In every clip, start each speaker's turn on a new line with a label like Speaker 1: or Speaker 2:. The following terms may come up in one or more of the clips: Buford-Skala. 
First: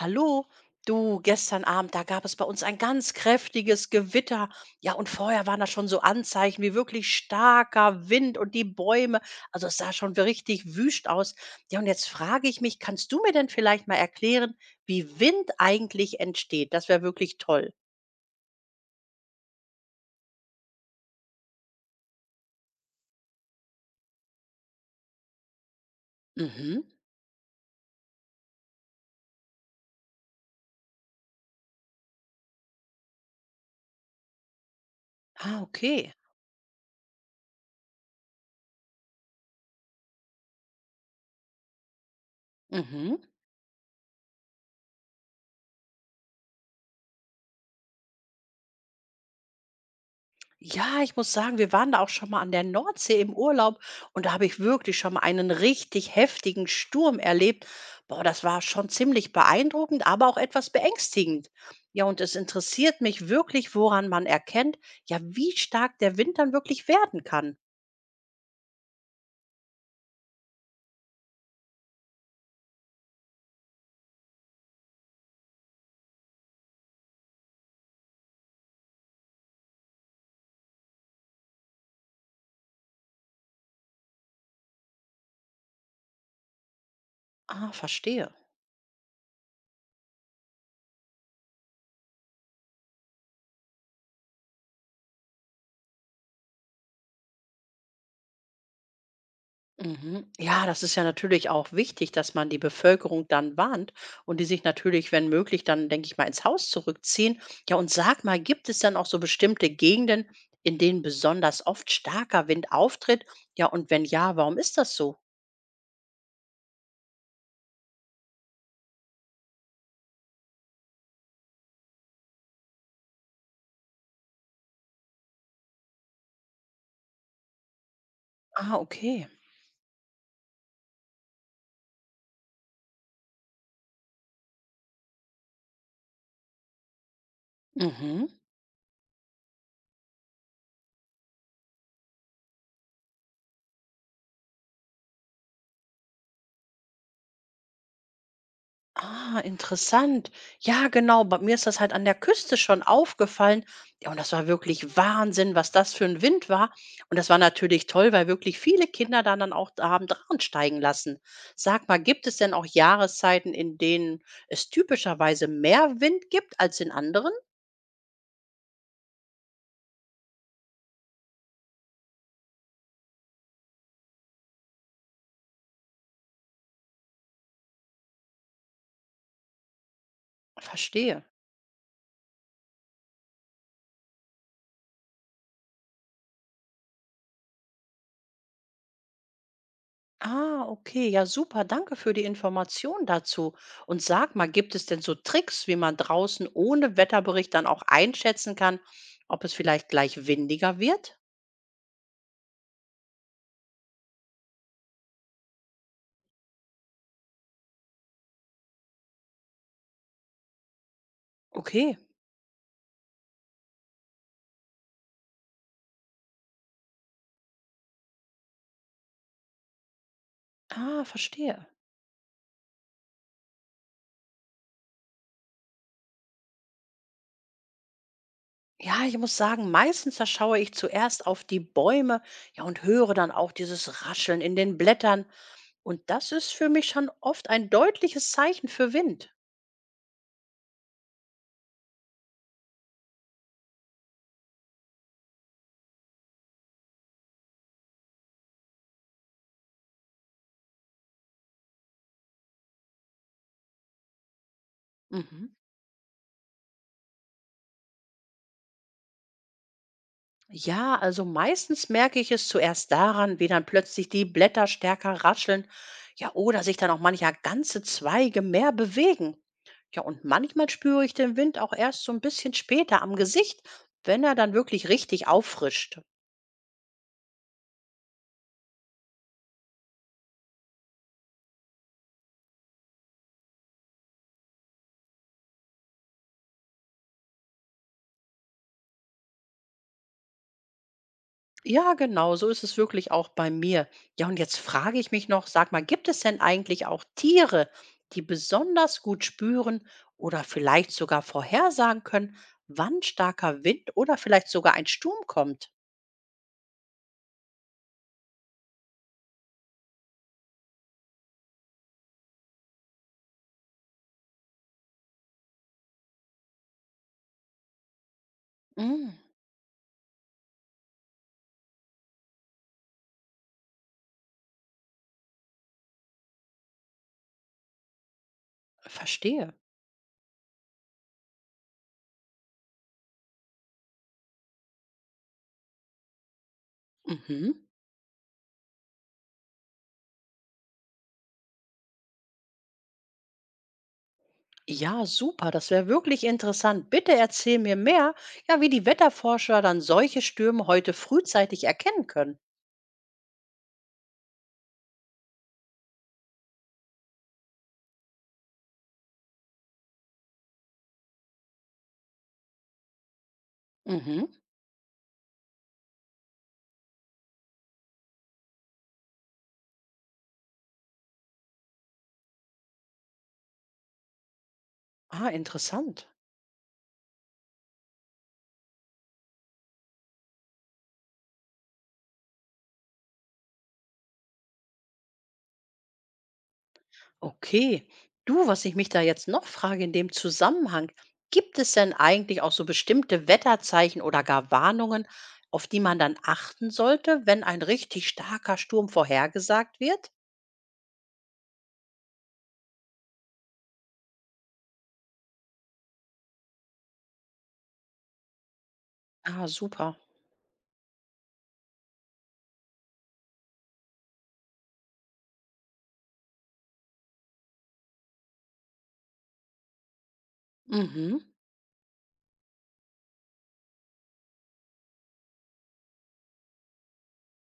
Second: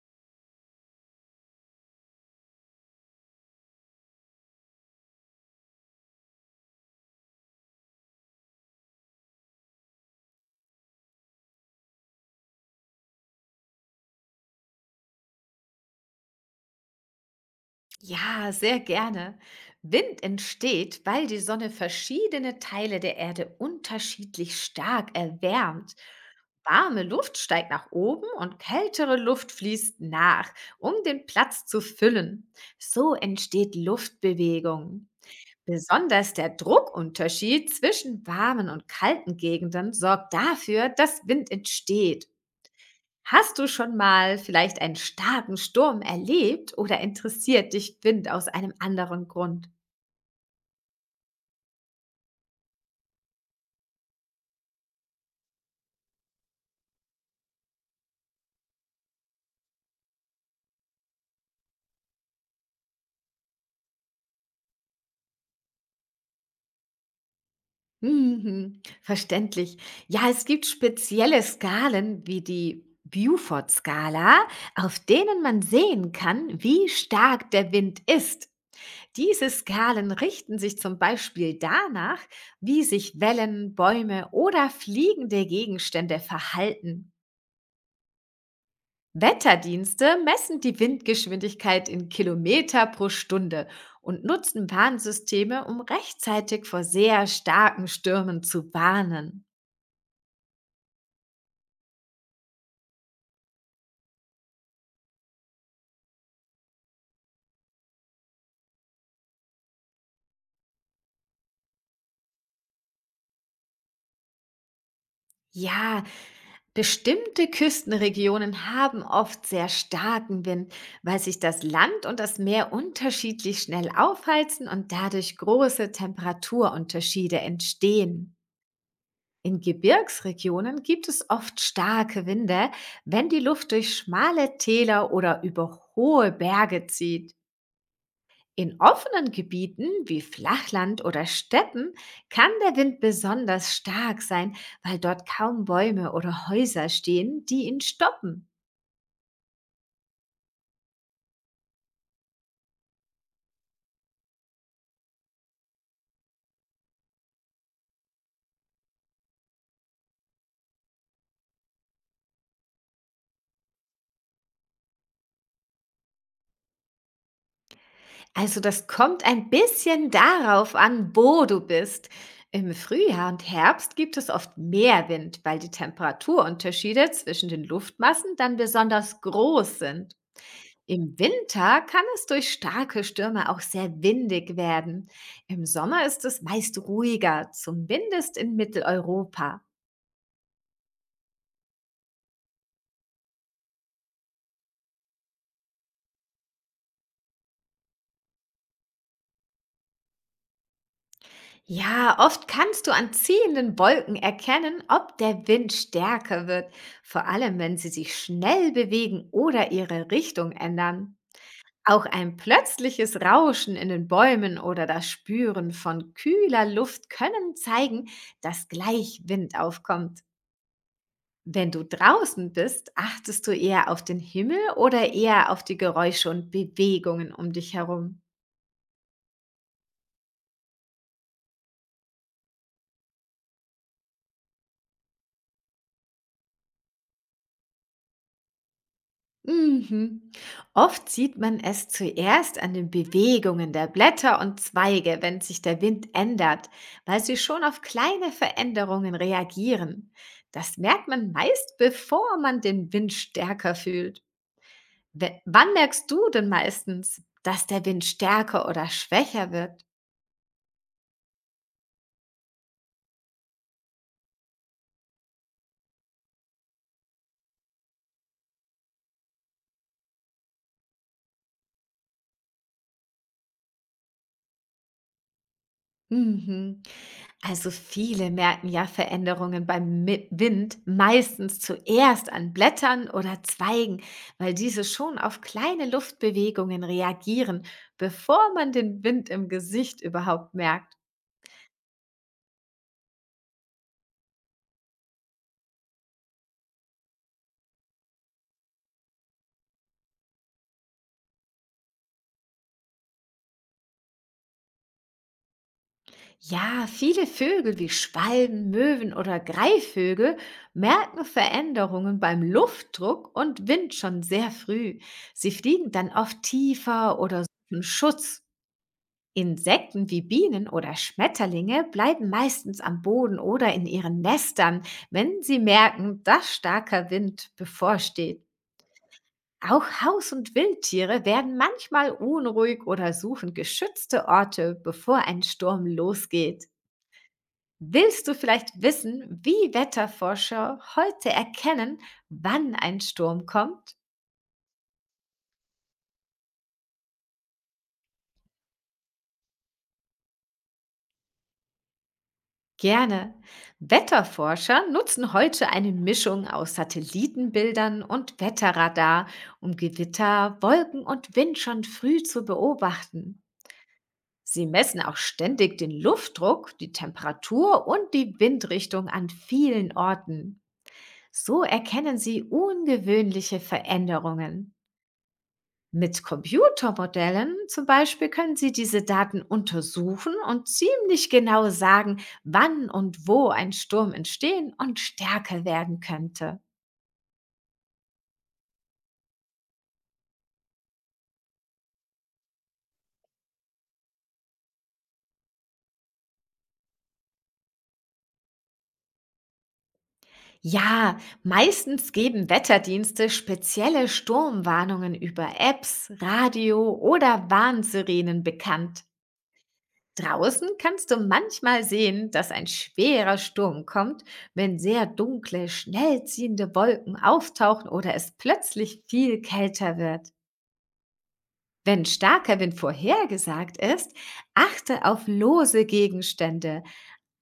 Speaker 1: Hallo, du, gestern Abend, da gab es bei uns ein ganz kräftiges Gewitter. Ja, und vorher waren da schon so Anzeichen wie wirklich starker Wind und die Bäume. Also es sah schon richtig wüst aus. Ja, und jetzt frage ich mich, kannst du mir denn vielleicht mal erklären, wie Wind eigentlich entsteht? Das wäre wirklich toll.
Speaker 2: Ja, sehr gerne. Wind entsteht, weil die Sonne verschiedene Teile der Erde unterschiedlich stark erwärmt.
Speaker 1: Mhm.
Speaker 2: Warme Luft steigt nach oben und kältere Luft fließt nach, um den Platz zu füllen. So entsteht Luftbewegung.
Speaker 1: Ah, okay.
Speaker 2: Besonders der Druckunterschied zwischen warmen und kalten Gegenden sorgt dafür, dass Wind entsteht.
Speaker 1: Mhm.
Speaker 2: Hast du schon mal vielleicht einen starken Sturm erlebt oder interessiert dich Wind aus einem anderen Grund?
Speaker 1: Ja, ich muss sagen, wir waren da auch schon mal an der Nordsee im Urlaub und da habe ich wirklich schon mal einen richtig heftigen Sturm erlebt. Boah, das war schon ziemlich beeindruckend, aber auch etwas beängstigend. Ja, und es interessiert mich wirklich, woran man erkennt, ja, wie stark der Wind dann wirklich werden kann.
Speaker 2: Mhm, verständlich. Ja, es gibt spezielle Skalen wie die Buford-Skala, auf denen man sehen kann, wie stark der Wind ist. Diese Skalen richten sich zum Beispiel danach, wie sich Wellen, Bäume oder fliegende Gegenstände verhalten.
Speaker 1: Ah, verstehe.
Speaker 2: Wetterdienste messen die Windgeschwindigkeit in Kilometer pro Stunde und nutzen Warnsysteme, um rechtzeitig vor sehr starken Stürmen zu warnen.
Speaker 1: Mhm. Ja, das ist ja natürlich auch wichtig, dass man die Bevölkerung dann warnt und die sich natürlich, wenn möglich, dann, denke ich mal, ins Haus zurückziehen. Ja, und sag mal, gibt es dann auch so bestimmte Gegenden, in denen besonders oft starker Wind auftritt? Ja, und wenn ja, warum ist das so?
Speaker 2: Ja, bestimmte Küstenregionen haben oft sehr starken Wind, weil sich das Land und das Meer unterschiedlich schnell aufheizen und dadurch große Temperaturunterschiede entstehen.
Speaker 1: Ah, okay.
Speaker 2: In Gebirgsregionen gibt es oft starke Winde, wenn die Luft durch schmale Täler oder über hohe Berge zieht.
Speaker 1: Mhm.
Speaker 2: In offenen Gebieten wie Flachland oder Steppen kann der Wind besonders stark sein, weil dort kaum Bäume oder Häuser stehen, die ihn stoppen.
Speaker 1: Ah, interessant. Ja, genau. Bei mir ist das halt an der Küste schon aufgefallen. Ja, und das war wirklich Wahnsinn, was das für ein Wind war. Und das war natürlich toll, weil wirklich viele Kinder dann auch da haben dran steigen lassen. Sag mal, gibt es denn auch Jahreszeiten, in denen es typischerweise mehr Wind gibt als in anderen?
Speaker 2: Also das kommt ein bisschen darauf an, wo du bist. Im Frühjahr und Herbst gibt es oft mehr Wind, weil die Temperaturunterschiede zwischen den Luftmassen dann besonders groß sind. Im
Speaker 1: Verstehe.
Speaker 2: Winter kann es durch starke Stürme auch sehr windig werden. Im Sommer ist es meist ruhiger, zumindest in Mitteleuropa.
Speaker 1: Ah, okay, ja super, danke für die Information dazu. Und sag mal, gibt es denn so Tricks, wie man draußen ohne Wetterbericht dann auch einschätzen kann, ob es vielleicht gleich windiger wird?
Speaker 2: Ja, oft kannst du an ziehenden Wolken erkennen, ob der Wind stärker wird, vor allem wenn sie sich schnell bewegen oder ihre Richtung ändern.
Speaker 1: Okay,
Speaker 2: Auch ein plötzliches Rauschen in den Bäumen oder das Spüren von kühler Luft können zeigen, dass gleich Wind aufkommt.
Speaker 1: ah, verstehe.
Speaker 2: Wenn du draußen bist, achtest du eher auf den Himmel oder eher auf die Geräusche und Bewegungen um dich herum?
Speaker 1: Ja, ich muss sagen, meistens da schaue ich zuerst auf die Bäume, ja, und höre dann auch dieses Rascheln in den Blättern. Und das ist für mich schon oft ein deutliches Zeichen für Wind.
Speaker 2: Mhm. Oft sieht man es zuerst an den Bewegungen der Blätter und Zweige, wenn sich der Wind ändert, weil sie schon auf kleine Veränderungen reagieren. Das merkt man meist, bevor man den Wind stärker fühlt.
Speaker 1: Mhm.
Speaker 2: Wann merkst du denn meistens, dass der Wind stärker oder schwächer wird?
Speaker 1: Ja, also meistens merke ich es zuerst daran, wie dann plötzlich die Blätter stärker rascheln, ja, oder sich dann auch mancher ganze Zweige mehr bewegen. Ja, und manchmal spüre ich den Wind auch erst so ein bisschen später am Gesicht, wenn er dann wirklich richtig auffrischt.
Speaker 2: Mhm. Also viele merken ja Veränderungen beim Wind meistens zuerst an Blättern oder Zweigen, weil diese schon auf kleine Luftbewegungen reagieren, bevor man den Wind im Gesicht überhaupt merkt.
Speaker 1: Ja, genau, so ist es wirklich auch bei mir. Ja, und jetzt frage ich mich noch, sag mal, gibt es denn eigentlich auch Tiere, die besonders gut spüren oder vielleicht sogar vorhersagen können, wann starker Wind oder vielleicht sogar ein Sturm kommt?
Speaker 2: Ja, viele Vögel wie Schwalben, Möwen oder Greifvögel merken Veränderungen beim Luftdruck und Wind schon sehr früh. Sie fliegen dann oft tiefer oder suchen Schutz.
Speaker 1: Mm,
Speaker 2: Insekten wie Bienen oder Schmetterlinge bleiben meistens am Boden oder in ihren Nestern, wenn sie merken, dass starker Wind bevorsteht.
Speaker 1: verstehe.
Speaker 2: Auch Haus- und Wildtiere werden manchmal unruhig oder suchen geschützte Orte, bevor ein Sturm losgeht.
Speaker 1: Mhm.
Speaker 2: Willst du vielleicht wissen, wie Wetterforscher heute erkennen, wann ein Sturm kommt?
Speaker 1: Ja, super. Das wäre wirklich interessant. Bitte erzähl mir mehr, ja, wie die Wetterforscher dann solche Stürme heute frühzeitig erkennen können.
Speaker 2: Gerne. Wetterforscher nutzen heute eine Mischung aus Satellitenbildern und Wetterradar, um Gewitter, Wolken und Wind schon früh zu beobachten.
Speaker 1: Mhm.
Speaker 2: Sie messen auch ständig den Luftdruck, die Temperatur und die Windrichtung an vielen Orten. So erkennen sie ungewöhnliche Veränderungen.
Speaker 1: Ah, interessant.
Speaker 2: Mit Computermodellen zum Beispiel können Sie diese Daten untersuchen und ziemlich genau sagen, wann und wo ein Sturm entstehen und stärker werden könnte.
Speaker 1: Okay. Du, was ich mich da jetzt noch frage in dem Zusammenhang, gibt es denn eigentlich auch so bestimmte Wetterzeichen oder gar Warnungen, auf die man dann achten sollte, wenn ein richtig starker Sturm vorhergesagt wird?
Speaker 2: Ja, meistens geben Wetterdienste spezielle Sturmwarnungen über Apps, Radio oder Warnsirenen bekannt.
Speaker 1: Ah, super.
Speaker 2: Draußen kannst du manchmal sehen, dass ein schwerer Sturm kommt, wenn sehr dunkle, schnell ziehende Wolken auftauchen oder es plötzlich viel kälter wird.
Speaker 1: Mhm.
Speaker 2: Wenn starker Wind vorhergesagt ist, achte auf lose Gegenstände,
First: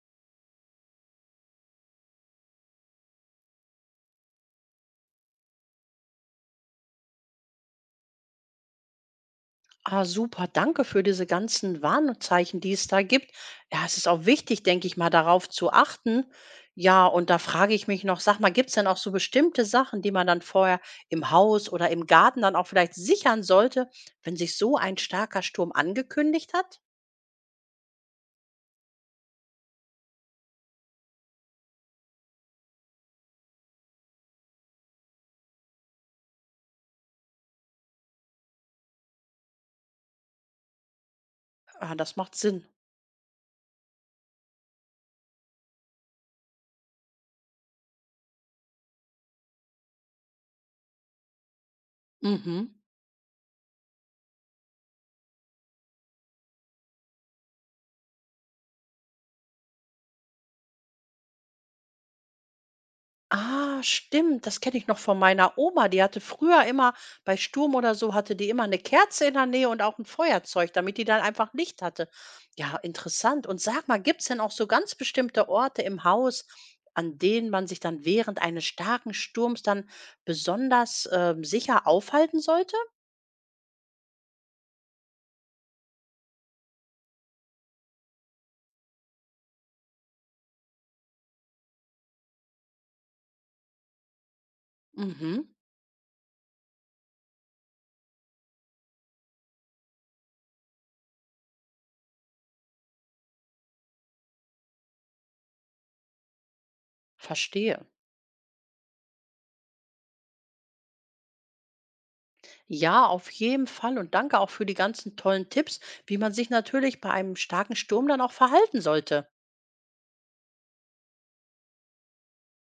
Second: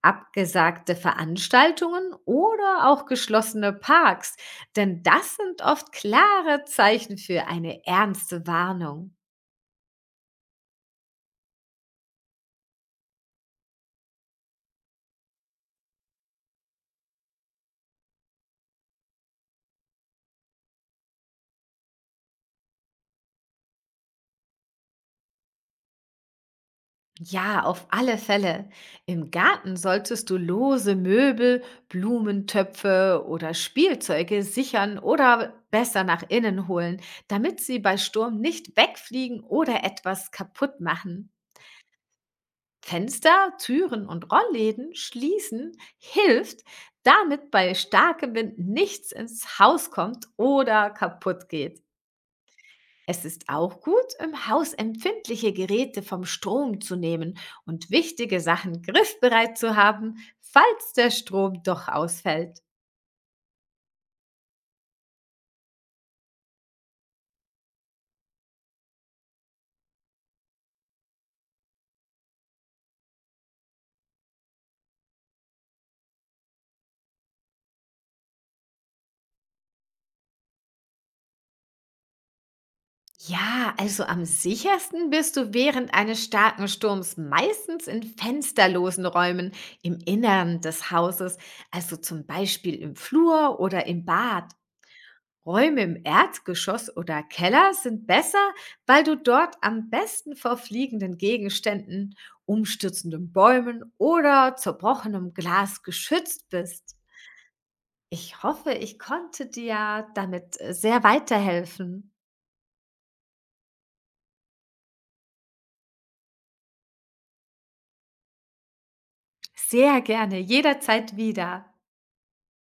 Speaker 2: abgesagte Veranstaltungen oder auch geschlossene Parks, denn das sind oft klare Zeichen für eine ernste Warnung.
Speaker 1: Ah, super. Danke für diese ganzen Warnzeichen, die es da gibt. Ja, es ist auch wichtig, denke ich mal, darauf zu achten. Ja, und da frage ich mich noch, sag mal, gibt es denn auch so bestimmte Sachen, die man dann vorher im Haus oder im Garten dann auch vielleicht sichern sollte, wenn sich so ein starker Sturm angekündigt hat?
Speaker 2: Ja, auf alle Fälle. Im Garten solltest du lose Möbel, Blumentöpfe oder Spielzeuge sichern oder besser nach innen holen, damit sie bei Sturm nicht wegfliegen oder etwas kaputt machen.
Speaker 1: Ah, das macht Sinn.
Speaker 2: Fenster, Türen und Rollläden schließen hilft, damit bei starkem Wind nichts ins Haus kommt oder kaputt geht.
Speaker 1: Mhm.
Speaker 2: Es ist auch gut, im Haus empfindliche Geräte vom Strom zu nehmen und wichtige Sachen griffbereit zu haben, falls der Strom doch ausfällt.
Speaker 1: Ah, stimmt, das kenne ich noch von meiner Oma. Die hatte früher immer bei Sturm oder so hatte die immer eine Kerze in der Nähe und auch ein Feuerzeug, damit die dann einfach Licht hatte. Ja, interessant. Und sag mal, gibt's denn auch so ganz bestimmte Orte im Haus, an denen man sich dann während eines starken Sturms dann besonders, sicher aufhalten sollte?
Speaker 2: Ja, also am sichersten bist du während eines starken Sturms meistens in fensterlosen Räumen im Innern des Hauses, also zum Beispiel im Flur oder im Bad.
Speaker 1: Mhm,
Speaker 2: Räume im Erdgeschoss oder Keller sind besser, weil du dort am besten vor fliegenden Gegenständen, umstürzenden Bäumen oder zerbrochenem Glas geschützt bist.
Speaker 1: verstehe.
Speaker 2: Ich hoffe, ich konnte dir damit sehr weiterhelfen.
Speaker 1: Ja, auf jeden Fall und danke auch für die ganzen tollen Tipps, wie man sich natürlich bei einem starken Sturm dann auch verhalten sollte.
Speaker 2: Sehr gerne, jederzeit wieder.